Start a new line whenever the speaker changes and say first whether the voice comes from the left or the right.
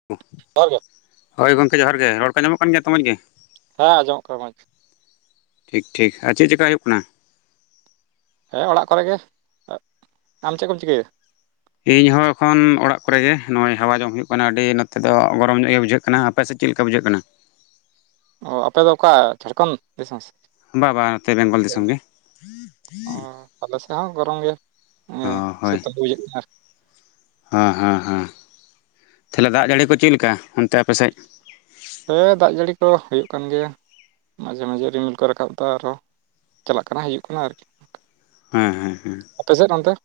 left: [unintelligible] ᱦᱮ
right: ᱡᱚᱦᱟᱨ ᱜᱮ
left: ᱦᱳᱭ ᱜᱚᱝᱠᱮ ᱡᱚᱦᱟᱨ ᱜᱮ ᱨᱚᱲ ᱠᱚ ᱧᱟᱢᱚᱜ ᱠᱟᱱ ᱜᱮᱭᱟ ᱛᱚᱢᱚᱡᱽ ᱜᱮ?
right: ᱦᱮᱸ ᱟᱸᱚᱢᱚᱜ ᱠᱟᱱᱟ ᱢᱚᱡᱽ
left: ᱴᱷᱤᱠ ᱴᱷᱤᱠ ᱟᱨ ᱪᱮᱫ ᱪᱮᱠᱟ ᱦᱩᱭᱩᱜ ᱠᱟᱱᱟ?
right: ᱦᱮᱸ ᱚᱲᱟᱜ ᱠᱚᱨᱮ ᱜᱮ ᱟᱢ ᱪᱮᱫ ᱠᱚᱢ ᱪᱤᱠᱟᱹᱭᱟ?
left: ᱤᱧ ᱦᱚᱸ ᱮᱠᱷᱚᱱ ᱚᱲᱟᱜ ᱠᱚᱨᱮ ᱜᱮ ᱱᱚᱜᱼᱚᱭ ᱦᱟᱣᱟ ᱡᱚᱝ ᱦᱩᱭᱩᱜ ᱠᱟᱱᱟ ᱟᱹᱰᱤ ᱱᱚᱛᱮ ᱫᱚ ᱜᱚᱨᱚᱢ ᱧᱚᱜ ᱜᱮ ᱵᱩᱡᱷᱟᱹᱜ ᱠᱟᱱᱟ ᱟᱯᱮ ᱥᱮᱫ ᱪᱮᱫ ᱞᱮᱠᱟ ᱵᱩᱡᱷᱟᱹᱜ ᱠᱟᱱᱟ
right: ᱚ ᱟᱯᱮ ᱫᱚ ᱚᱠᱟ ᱡᱷᱟᱲᱠᱷᱚᱸᱰ ᱫᱤᱥᱚᱢ
left: ᱵᱟ ᱵᱟ ᱱᱚᱛᱮ ᱵᱮᱝᱜᱚᱞ ᱫᱤᱥᱚᱢ ᱜᱮ
right: ᱚᱻ ᱟᱞᱮ ᱥᱮᱫ ᱦᱚᱸ ᱜᱚᱨᱚᱢ ᱜᱮ
left: ᱚ ᱦᱳᱭ
right: ᱥᱮᱛᱳᱝ ᱵᱩᱡᱷᱟᱹᱜ ᱠᱟᱱᱟ
left: ᱦᱮᱸ ᱦᱮᱸ ᱦᱮᱸ ᱛᱟᱦᱚᱞᱮ ᱫᱟᱜ ᱡᱟᱹᱲᱤ ᱠᱚ ᱪᱮᱫ ᱞᱮᱠᱟ ᱚᱱᱛᱮ ᱟᱯᱮᱥᱮᱫ?
right: ᱦᱮᱸ ᱫᱟᱜ ᱡᱟᱹᱲᱤ ᱠᱚ ᱦᱩᱭᱩᱜ ᱠᱟᱱ ᱜᱮᱭᱟ᱾ ᱢᱟᱡᱷᱮ ᱢᱟᱡᱷᱮ ᱨᱤᱢᱤᱞ ᱠᱚ ᱨᱟᱠᱟᱵ ᱫᱟ ᱟᱨᱦᱚᱸ ᱪᱟᱞᱟᱜ ᱠᱟᱱᱟ ᱦᱤᱡᱩᱜ ᱠᱟᱱᱟ ᱟᱨᱠᱤ,
left: ᱦᱮᱸ ᱦᱮᱸ ᱦᱮᱸ
right: ᱟᱯᱮᱥᱮᱫ ᱚᱱᱛᱮ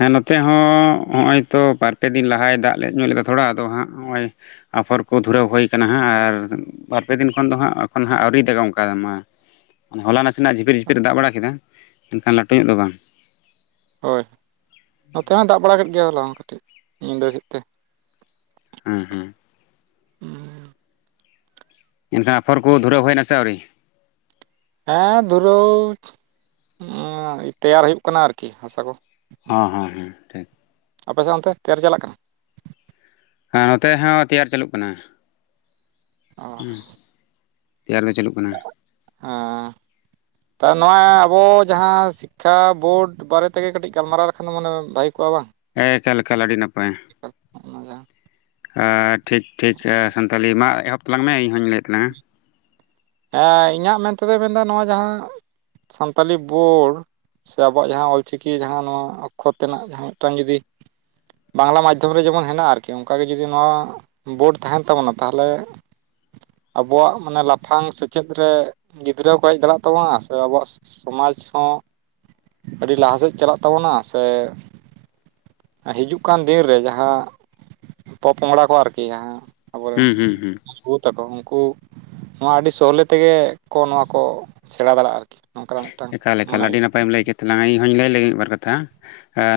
left: ᱦᱮᱸ ᱱᱚᱛᱮ ᱦᱚᱸ ᱱᱚᱜᱼᱚᱭ ᱛᱚ ᱵᱟᱨᱯᱮ ᱫᱤᱱ ᱞᱟᱦᱟᱭ ᱫᱟᱜ ᱞᱮ ᱧᱚᱜ ᱞᱮᱫᱟ ᱛᱷᱚᱲᱟ ᱟᱫᱚ ᱦᱟᱸᱜ ᱱᱚᱜᱚᱭ ᱟᱯᱷᱚᱨ ᱠᱚ ᱫᱷᱩᱨᱟᱹᱣ ᱦᱩᱭᱩ ᱟᱠᱟᱱᱟ ᱦᱟᱸᱜ ᱟᱨ ᱵᱟᱨ ᱯᱮ ᱫᱤᱱ ᱠᱷᱚᱱ ᱫᱚ ᱦᱟᱸᱜ ᱟᱹᱣᱨᱤ ᱫᱟᱜᱟ ᱚᱱᱠᱟ ᱢᱟ ᱦᱚᱞᱟ ᱱᱟᱥᱮ ᱱᱟᱜ ᱡᱷᱤᱯᱤᱨ ᱡᱷᱤᱯᱤᱨ ᱫᱟᱜ ᱵᱟᱲᱟ ᱠᱮᱫᱟ ᱮᱱᱠᱷᱟᱱ ᱞᱟᱹᱴᱩ ᱧᱚᱜ ᱫᱚ ᱵᱟᱝ᱾
right: ᱦᱳᱭ ᱱᱚᱛᱮ ᱦᱚᱸᱭ ᱫᱟᱜ ᱵᱟᱲᱟ ᱠᱮᱫ ᱜᱮᱭᱟ ᱦᱚᱞᱟ ᱦᱚᱸ ᱠᱟᱹᱴᱤᱡ ᱧᱤᱫᱟᱹ ᱥᱮᱫ ᱛᱮ
left: ᱦᱮᱸ ᱦᱮᱸ ᱮᱱᱠᱷᱟᱱ ᱟᱯᱷᱚᱨ ᱠᱚ ᱫᱷᱩᱨᱟᱹ ᱦᱩᱭᱮᱱᱟ ᱥᱮ ᱟᱹᱣᱨᱤ
right: ᱦᱮᱸ ᱫᱷᱩᱨᱟᱹᱣ ᱛᱮᱭᱟᱨ ᱦᱩᱭᱩᱜ ᱠᱟᱱᱟ ᱟᱨᱠᱤ ᱦᱟᱥᱟ ᱠᱚ᱾
left: ᱦᱮᱸ ᱦᱮᱸ ᱦᱮᱸ ᱴᱷᱤᱠ
right: ᱟᱯᱮᱥᱮᱫ ᱚᱱᱛᱮ ᱛᱮᱨ ᱪᱟᱞᱟᱜ ᱠᱟᱱᱟ?
left: ᱟᱨ ᱱᱚᱛᱮ ᱦᱚᱸ ᱛᱮᱭᱟᱨ ᱪᱟᱹᱞᱩᱜ ᱠᱟᱱᱟ᱾
right: ᱚ
left: ᱦᱩᱸ ᱛᱮᱭᱟᱨ ᱫᱚ ᱪᱟᱹᱞᱩᱜ ᱠᱟᱱᱟ᱾
right: ᱦᱮᱸ ᱛᱚ ᱱᱚᱣᱟ ᱟᱵᱚ ᱡᱟᱦᱟᱸ ᱥᱤᱠᱠᱷᱟ ᱵᱳᱨᱰ ᱵᱟᱨᱮ ᱛᱮᱜᱮ ᱠᱟᱹᱴᱤᱡ ᱜᱟᱞᱢᱟᱨᱟᱣ ᱞᱮᱠᱷᱟᱱ ᱫᱚ ᱢᱚᱱᱮ ᱵᱷᱟᱹᱜᱤ ᱠᱚᱜᱼᱟ ᱵᱟᱝ?
left: ᱮᱸ ᱮᱠᱟᱞᱮᱠᱟᱞ ᱟᱹᱰᱤ ᱱᱟᱯᱟᱭ ᱟ ᱴᱷᱤᱠ ᱴᱷᱤᱠ ᱥᱟᱱᱛᱟᱞᱤ ᱢᱟ ᱮᱦᱚᱵ ᱛᱟᱞᱟᱝ ᱢᱮ ᱤᱧᱦᱚᱧ ᱞᱟᱹᱭᱮᱫ ᱛᱟᱞᱟᱝᱼᱟ᱾
right: ᱦᱮᱸ ᱤᱧᱟᱹᱜ ᱢᱮᱱᱛᱮᱫᱚᱧ ᱢᱮᱱᱫᱟ ᱱᱚᱣᱟ ᱡᱟᱦᱟᱸ ᱥᱟᱱᱛᱟᱞᱤ ᱵᱳᱨᱲ ᱥᱮ ᱟᱵᱚᱣᱟᱜ ᱡᱟᱦᱟᱸ ᱚᱞ ᱪᱤᱠᱤ ᱡᱟᱦᱟᱸ ᱱᱚᱣᱟ ᱚᱠᱠᱷᱚᱛ ᱨᱮᱱᱟᱜ ᱡᱟᱦᱟᱸ ᱢᱤᱫᱴᱟᱝ ᱡᱩᱫᱤ ᱵᱟᱝᱜᱽᱞᱟ ᱢᱟᱫᱽᱫᱷᱚᱢ ᱨᱮ ᱡᱮᱢᱚᱱ ᱦᱮᱱᱟᱜᱼᱟ ᱟᱨᱠᱤ ᱚᱱᱠᱟᱜ ᱜᱮ ᱡᱩᱫᱤ ᱱᱚᱣᱟ ᱵᱳᱨᱰ ᱛᱟᱦᱮᱱ ᱛᱟᱵᱚᱱᱟ ᱛᱟᱦᱚᱞᱮ ᱟᱵᱚᱣᱟᱜ ᱢᱟᱱᱮ ᱞᱟᱯ ᱞᱟᱯᱷᱟᱝ ᱥᱮᱪᱮᱫ ᱨᱮ ᱜᱤᱫᱽᱨᱟᱹ ᱠᱚ ᱦᱮᱡ ᱫᱟᱲᱮᱭᱟᱜ ᱛᱟᱵᱚᱱᱟ ᱥᱮ ᱟᱵᱚᱣᱟᱜ ᱥᱚᱢᱟᱡᱽ ᱦᱚᱸ ᱟᱹᱰᱤ ᱞᱟᱦᱟ ᱥᱮᱫ ᱪᱟᱞᱟᱜ ᱛᱟᱵᱚᱱᱟ ᱥᱮ ᱦᱤᱡᱩᱜ ᱠᱟᱱ ᱫᱤᱱ ᱨᱮ ᱡᱟᱦᱟᱸ ᱯᱚᱼᱯᱚᱝᱲᱟ ᱠᱚ ᱟᱨᱠᱤ ᱡᱟᱦᱟᱸ ᱟᱵᱚᱨᱮᱱ
left: ᱦᱩᱸ ᱦᱩᱸ ᱦᱩᱸ
right: ᱵᱩ ᱛᱟᱠᱚ ᱩᱱᱠᱩ ᱱᱚᱣᱟ ᱟᱹᱰᱤ ᱥᱚᱦᱞᱮ ᱛᱮᱜᱮ ᱠᱚ ᱱᱚᱣᱟ ᱠᱚ ᱥᱮᱬᱟ ᱫᱟᱲᱮᱭᱟᱜᱼᱟ ᱟᱨᱠᱤ ᱱᱚᱝᱠᱟᱱᱟᱜ ᱢᱤᱫᱴᱟᱝ
left: ᱮᱠᱟᱞᱮᱠᱟ
right: ᱢᱚᱱᱮ
left: ᱟᱹᱰᱤ
right: ᱦᱩᱭᱩᱜ
left: ᱱᱟᱯᱟᱭᱢ ᱞᱟᱹᱭ ᱠᱮᱫ ᱛᱟᱞᱟᱝᱟ ᱤᱧᱦᱚᱧ ᱞᱟᱹᱭ ᱞᱮᱜᱮ ᱢᱤᱫᱵᱟᱨ ᱠᱟᱛᱷᱟ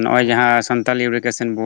left: ᱱᱚᱜᱼᱚᱭ
right: ᱠᱟᱱᱟ
left: ᱡᱟᱦᱟᱸ ᱥᱟᱱ ᱛᱟᱞ [unintelligible] ᱮᱥᱚᱱ ᱵᱚ